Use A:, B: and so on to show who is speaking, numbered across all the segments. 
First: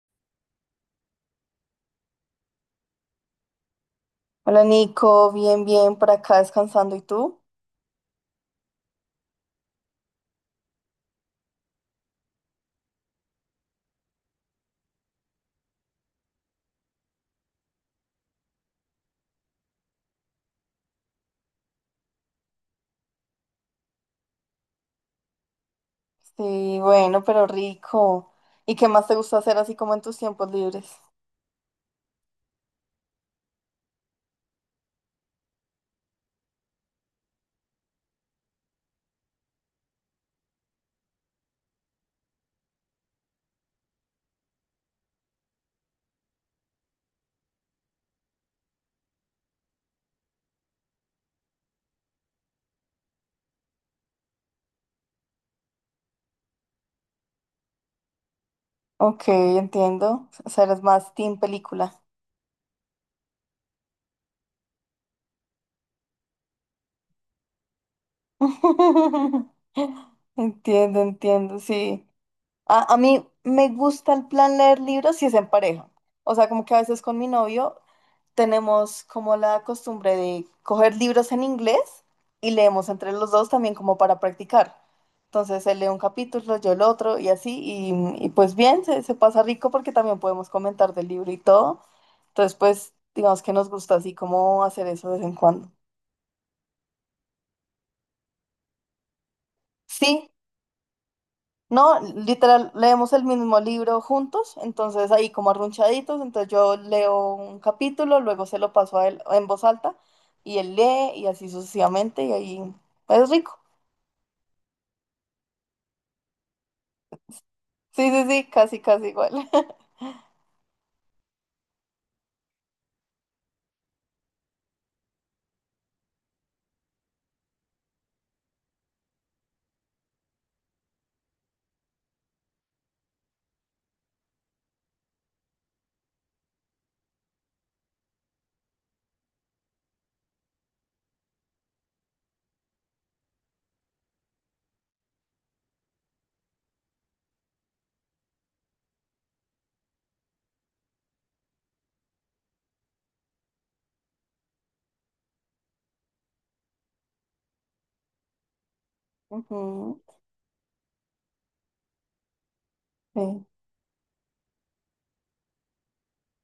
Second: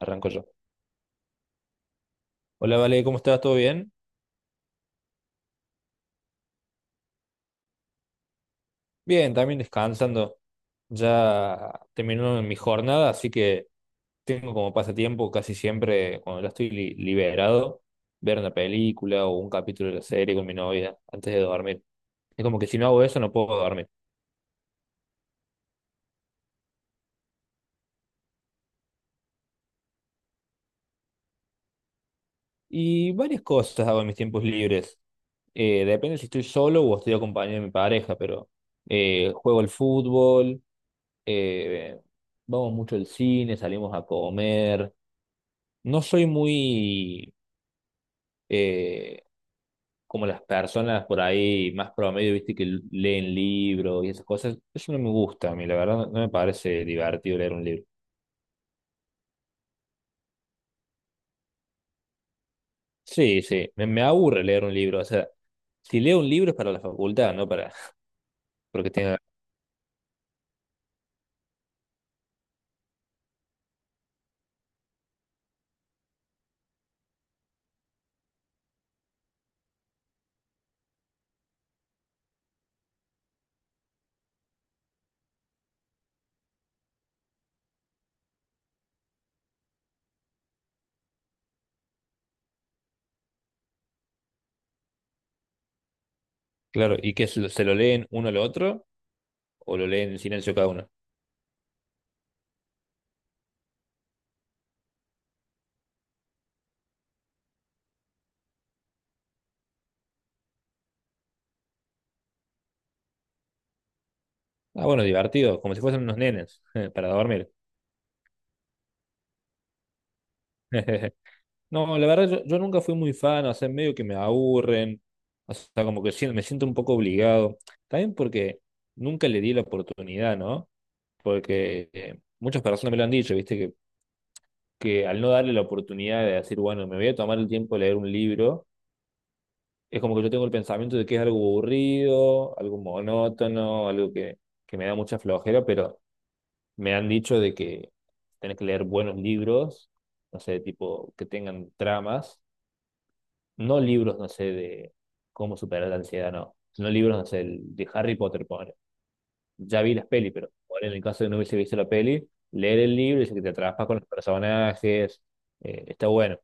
A: Arranco yo. Hola, Vale, ¿cómo estás? ¿Todo bien?
B: Hola Nico, bien, bien, por acá descansando. ¿Y tú?
A: Bien, también descansando. Ya terminó mi jornada, así que tengo como pasatiempo casi siempre, cuando ya estoy liberado, ver una película o un capítulo de la serie con mi novia antes de dormir. Es como que si no hago eso no puedo dormir.
B: Sí, bueno, pero rico. ¿Y qué más te gusta hacer así como en tus tiempos libres?
A: Y varias cosas hago en mis tiempos libres. Depende si estoy solo o estoy acompañado de mi pareja, pero juego al fútbol, eh, vamos mucho al cine, salimos a comer. No soy muy eh, como las personas por ahí más promedio, viste, que leen libros y esas cosas. Eso no me gusta a mí, la verdad, no me parece divertido leer un libro.
B: Ok, entiendo. O sea, eres más team película.
A: Sí, sí, me aburre leer un libro. O sea, si leo un libro es para la facultad, no para porque tenga.
B: Entiendo, entiendo, sí. A mí me gusta el plan leer libros si es en pareja. O sea, como que a veces con mi novio tenemos como la costumbre de coger libros en inglés y leemos entre los dos también como para practicar. Entonces él lee un capítulo, yo el otro y así. Y pues bien, se pasa rico porque también podemos comentar del libro y todo. Entonces pues digamos que nos gusta así como hacer eso de vez en cuando.
A: Claro, ¿y que se lo leen uno al otro o lo leen en
B: Sí,
A: silencio cada uno?
B: no, literal, leemos el mismo libro juntos, entonces ahí como arrunchaditos, entonces yo leo un capítulo, luego se lo paso a él en voz alta y él lee y así sucesivamente y ahí es rico.
A: Ah, bueno, divertido, como si fuesen unos nenes, para dormir.
B: Sí, sí, sí, casi, casi igual.
A: No, la verdad yo nunca fui muy fan, o sea, medio que me aburren, o sea, como que siento me siento un poco obligado, también porque nunca le di la oportunidad, ¿no? Porque muchas personas me lo han dicho, ¿viste? Que al no darle la oportunidad de decir, bueno, me voy a tomar el tiempo de leer un libro, es como que yo tengo el pensamiento de que es algo aburrido, algo monótono, que me da mucha flojera, pero me han dicho de que tenés que leer buenos libros, no sé, tipo, que tengan tramas no libros, no sé, de cómo superar la ansiedad, no, no libros, no sé, de Harry Potter, pobre. Ya vi
B: Ujú,
A: las pelis, pero pobre, en el caso de no hubiese visto la peli, leer el libro, dice que
B: sí.
A: te atrapas con los personajes, está bueno.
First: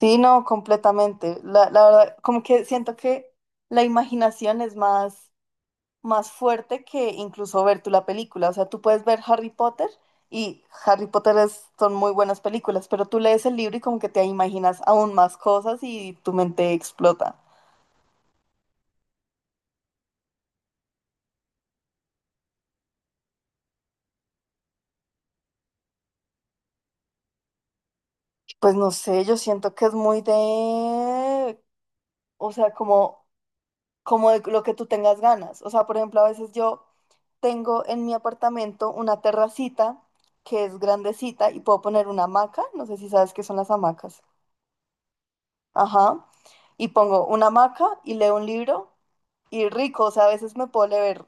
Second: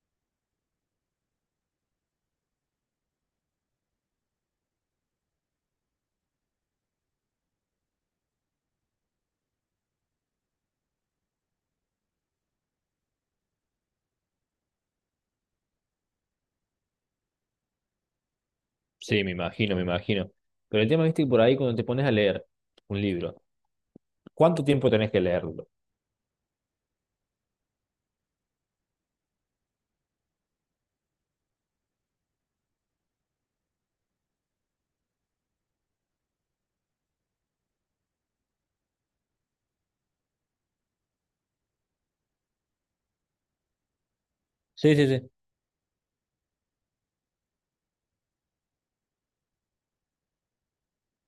B: Sí, no, completamente. La verdad, como que siento que la imaginación es más más fuerte que incluso ver tú la película. O sea, tú puedes ver Harry Potter y son muy buenas películas, pero tú lees el libro y como que te imaginas aún más cosas y tu mente explota.
A: Sí, me imagino, me imagino. Pero el tema, viste, que por ahí cuando te pones a leer un libro, ¿cuánto tiempo tenés que leerlo?
B: Pues no sé, yo siento que es muy de, o sea, como, como de lo que tú tengas ganas. O sea, por ejemplo, a veces yo tengo en mi apartamento una terracita que es grandecita y puedo poner una hamaca. No sé si sabes qué son las hamacas.
A: Sí, sí, sí.
B: Ajá. Y pongo una hamaca y leo un libro y rico. O sea, a veces me puedo leer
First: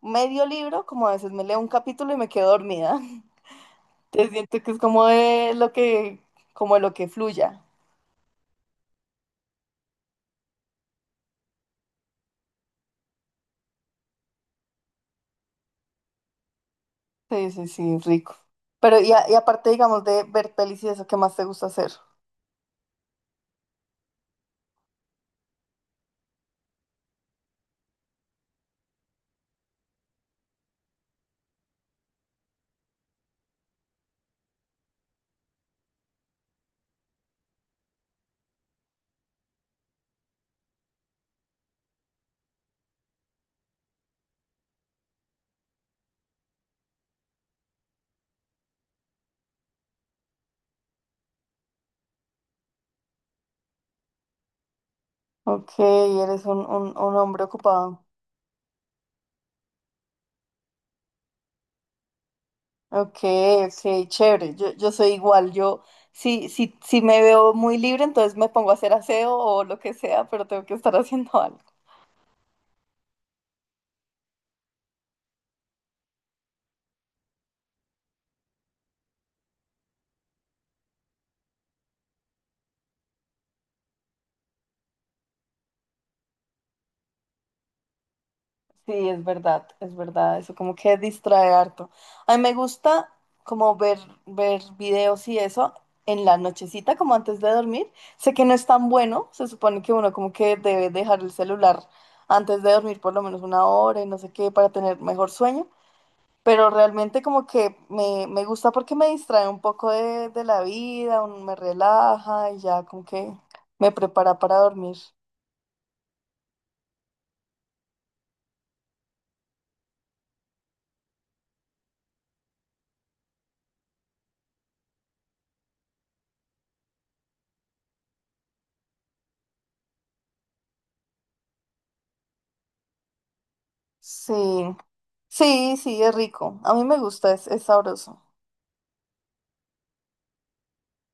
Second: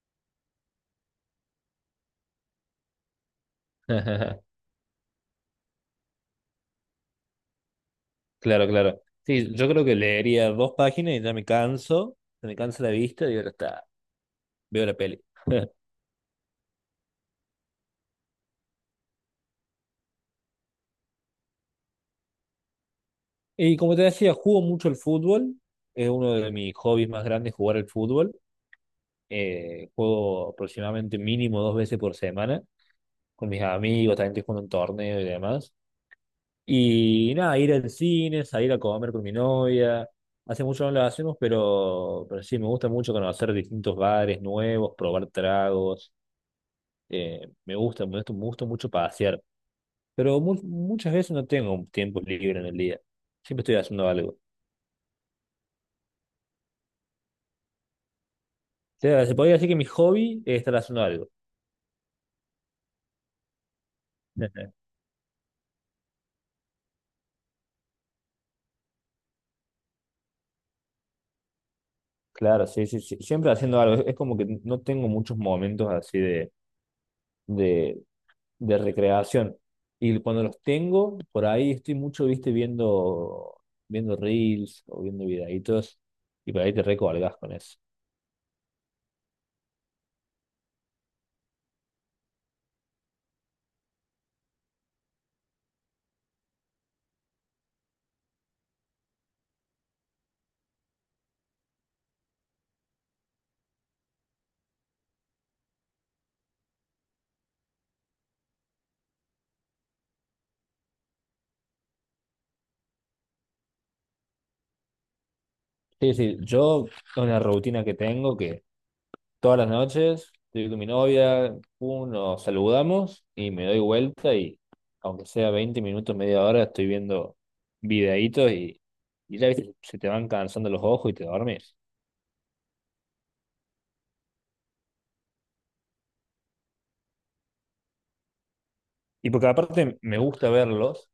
B: medio libro, como a veces me leo un capítulo y me quedo dormida. Te siento que es como de lo que, como lo que fluya.
A: Claro, claro. Sí, yo creo que leería dos páginas y ya me canso, me cansa la vista y ahora está, veo la peli.
B: Sí, sí, sí, rico. Pero y, y aparte, digamos, de ver pelis y eso, ¿qué más te gusta hacer?
A: Y como te decía, juego mucho el fútbol. Es uno de mis hobbies más grandes jugar el fútbol. Juego aproximadamente mínimo dos veces por semana con mis amigos, también estoy jugando un torneo y demás. Y nada, ir al cine, salir a comer con mi novia. Hace mucho no lo hacemos, pero sí, me gusta mucho conocer distintos bares nuevos, probar tragos. Me gusta mucho pasear. Pero muchas veces no tengo tiempo libre en el día. Siempre estoy haciendo algo.
B: Ok, eres un hombre ocupado.
A: Sea, se podría decir que mi hobby es estar haciendo algo.
B: Ok, ok, chévere. Yo, yo soy igual. Yo, si, si, si me veo muy libre, entonces me pongo a hacer aseo o lo que sea, pero tengo que estar haciendo algo.
A: Claro, sí, sí, sí. Siempre haciendo algo. Es como que no tengo muchos momentos así de, de recreación. Y cuando los tengo, por ahí estoy mucho, viste, viendo reels o viendo videitos. Y por ahí te recolgas con eso.
B: Sí, es verdad, eso como que distrae harto. A mí me gusta como ver, ver videos y eso en la nochecita, como antes de dormir. Sé que no es tan bueno, se supone que uno como que debe dejar el celular antes de dormir por lo menos una hora y no sé qué para tener mejor sueño, pero realmente como que me gusta porque me distrae un poco de la vida, me relaja y ya como que me prepara para dormir.
A: Sí, sí, yo una rutina que tengo todas las noches estoy con mi novia, pum, nos saludamos y me doy vuelta y aunque sea 20 minutos, media hora, estoy viendo videitos y, y ya viste, se te van cansando los ojos y te dormís.
B: Sí. Sí, sí, es rico. A mí me gusta, es sabroso.
A: Y porque aparte me gusta verlos,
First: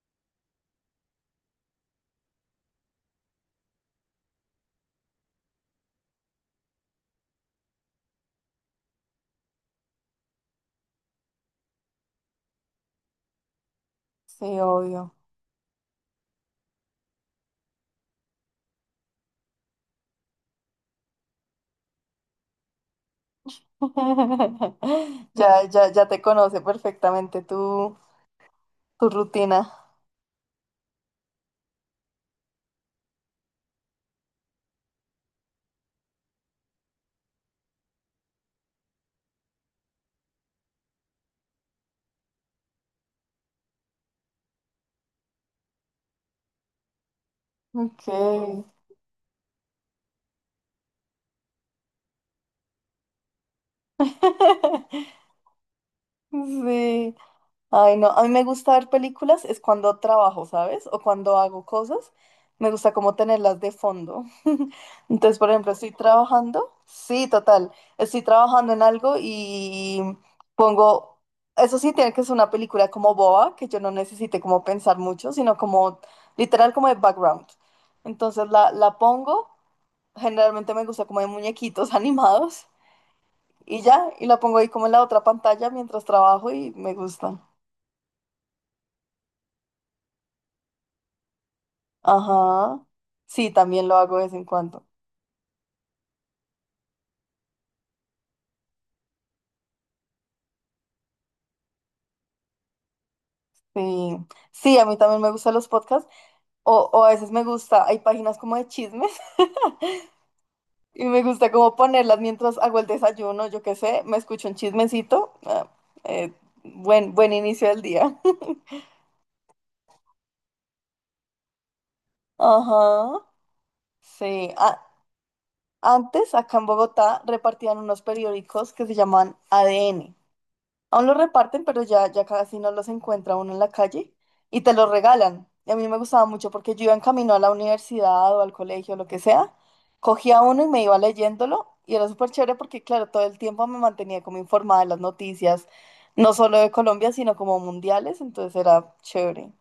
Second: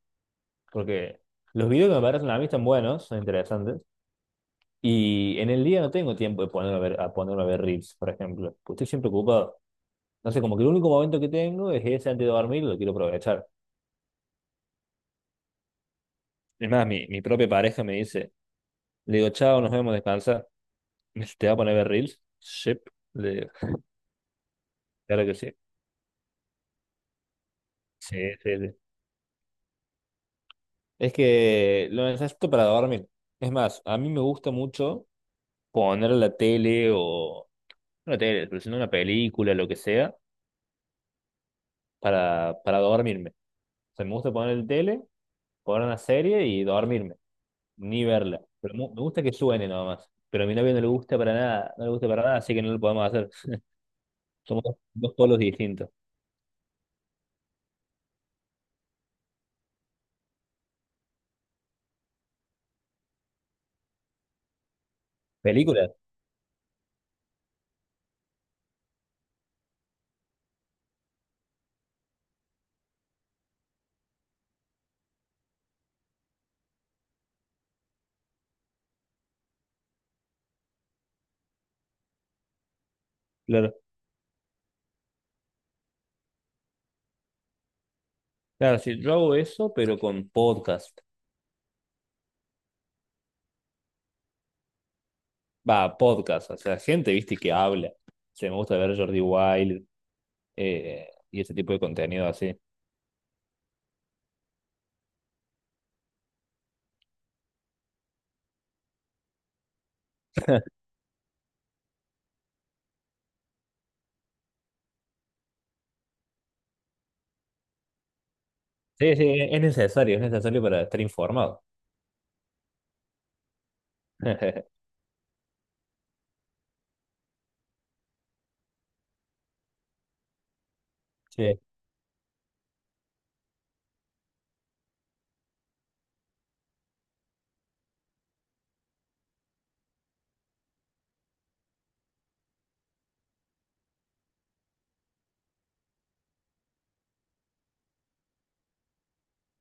A: porque los videos que me parecen a mí están buenos, son interesantes, y en el día no tengo tiempo de ponerme a ver, a ponerme a ver reels, por ejemplo, porque estoy siempre ocupado. No sé, como que el único momento que tengo es ese antes de dormir, lo quiero aprovechar.
B: Sí, obvio.
A: Es más, mi propia pareja me dice, le digo, chao, nos vemos, descansa. Te va a poner a ver Reels. Sí, le- claro que sí.
B: Ya, ya, ya te conoce perfectamente tu,
A: Sí, sí, sí.
B: tu rutina.
A: Es que lo necesito para dormir. Es más, a mí me gusta mucho poner la tele o... No la tele, pero sino una película, lo que sea, para dormirme. O sea, me gusta poner la tele, poner una serie y dormirme, ni
B: Ok.
A: verla. Pero me gusta que suene nada más. Pero a mi novio no le gusta para nada, no le gusta para nada, así que no lo podemos hacer. Somos dos polos distintos.
B: Sí. Ay, no, a mí me gusta ver películas, es cuando trabajo, ¿sabes? O cuando hago cosas, me gusta como tenerlas de fondo. Entonces, por ejemplo, estoy
A: ¿Películas?
B: trabajando, sí, total, estoy trabajando en algo y pongo, eso sí, tiene que ser una película como boba, que yo no necesite como pensar mucho, sino como literal como de background. Entonces la pongo, generalmente me gusta como de muñequitos animados
A: Claro.
B: y ya, y la pongo ahí como en la otra pantalla mientras trabajo y me gusta.
A: Claro, sí, yo hago eso, pero con podcast.
B: Ajá. Sí, también lo hago de vez en cuando.
A: Va, podcast, o sea, gente, viste, que habla. Se me gusta ver Jordi Wild y ese tipo de contenido así.
B: Sí. Sí, a mí también me gustan los podcasts. O a veces me gusta, hay páginas como de chismes y me gusta como ponerlas mientras hago el desayuno, yo qué sé, me escucho un chismecito. Eh, buen, buen inicio del día.
A: Sí, sí, es necesario para estar informado.
B: Ajá. Sí. Antes, acá en Bogotá, repartían unos periódicos que se llamaban ADN. Aún los
A: Sí,
B: reparten, pero ya, ya casi no los encuentra uno en la calle y te los regalan. Y a mí me gustaba mucho porque yo iba en camino a la universidad o al colegio, lo que sea, cogía uno y me iba leyéndolo y era súper chévere porque, claro, todo el tiempo me mantenía como informada de las noticias, no solo de Colombia, sino como mundiales, entonces era chévere.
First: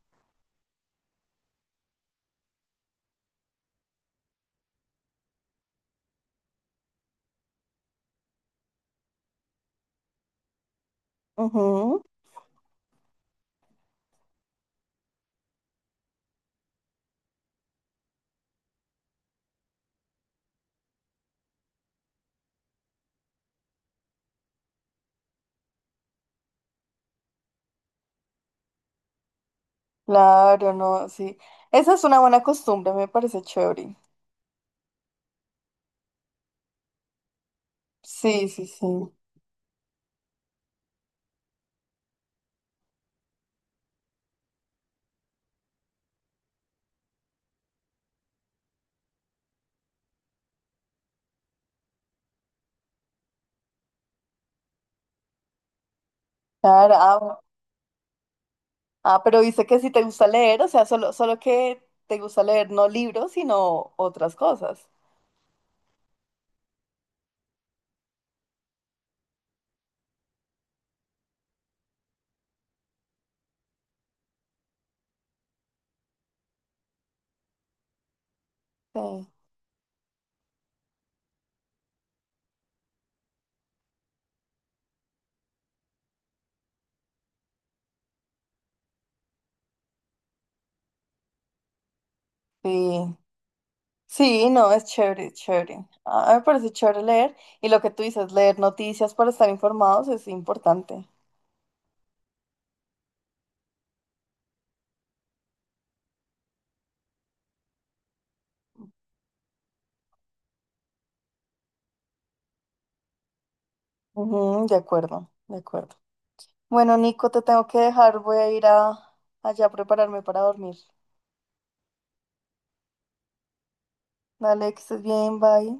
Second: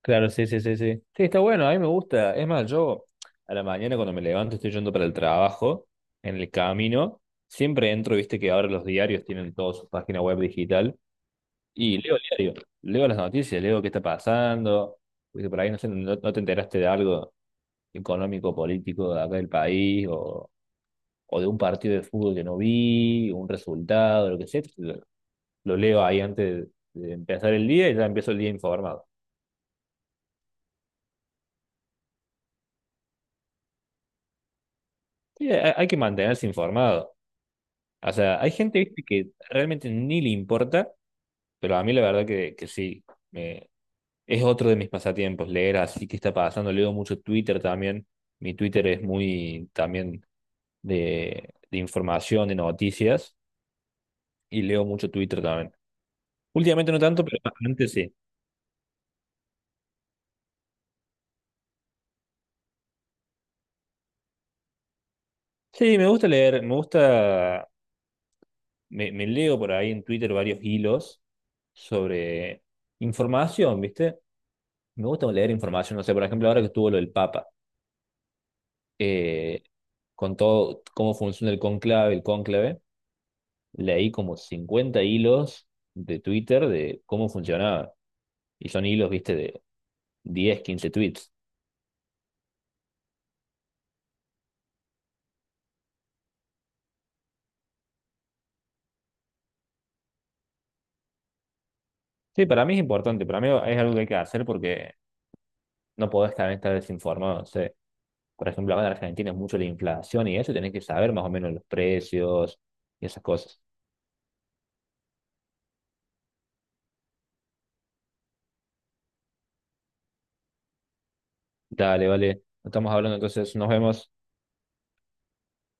A: claro, sí, sí, sí, sí. Sí, está bueno, a mí me gusta. Es más, yo a la mañana cuando me levanto estoy yendo para el trabajo, en el camino, siempre entro, viste que ahora los diarios tienen toda su página web digital y
B: Ujú,
A: leo el diario, leo las noticias, leo qué está pasando, viste, por ahí no sé, no te enteraste de algo económico, político de acá del país o de un partido de fútbol que no vi, un resultado, lo que sea. Lo leo ahí antes de empezar el día y ya empiezo el día informado.
B: claro, no, sí. Esa es una buena costumbre, me parece chévere.
A: Sí, hay que mantenerse informado. O sea,
B: Sí,
A: hay
B: sí,
A: gente,
B: sí.
A: viste, que realmente ni le importa, pero a mí la verdad que sí. me- es otro de mis pasatiempos, leer así que está pasando. Leo mucho Twitter también. Mi Twitter es muy también de información, de noticias, y leo mucho Twitter también. Últimamente
B: Claro,
A: no tanto, pero
B: ah,
A: antes sí.
B: ah, pero dice que si te gusta leer, o sea, solo, solo que te gusta leer no libros, sino otras cosas.
A: Sí, me gusta leer, me leo por ahí en Twitter varios hilos sobre información, ¿viste? Me gusta leer información, no sé, por ejemplo, ahora que estuvo lo del Papa,
B: Sí,
A: eh, con todo cómo funciona el cónclave, leí como 50 hilos de Twitter de cómo funcionaba. Y son hilos, ¿viste? De 10, 15 tweets.
B: sí, sí, no, es chévere, es chévere. A mí me parece chévere leer y lo que tú dices, leer noticias para estar informados es importante.
A: Sí, para mí es importante, para mí es algo que hay que hacer porque no podés estar desinformado, por ejemplo, acá en Argentina es mucho la inflación y eso, y tenés que saber más o menos los precios y esas cosas.
B: Ujú, de acuerdo, de acuerdo. Bueno, Nico, te tengo que dejar, voy a ir a allá a prepararme para dormir.
A: Dale, vale. Estamos hablando entonces, nos vemos.
B: Dale, que estés bien, bye.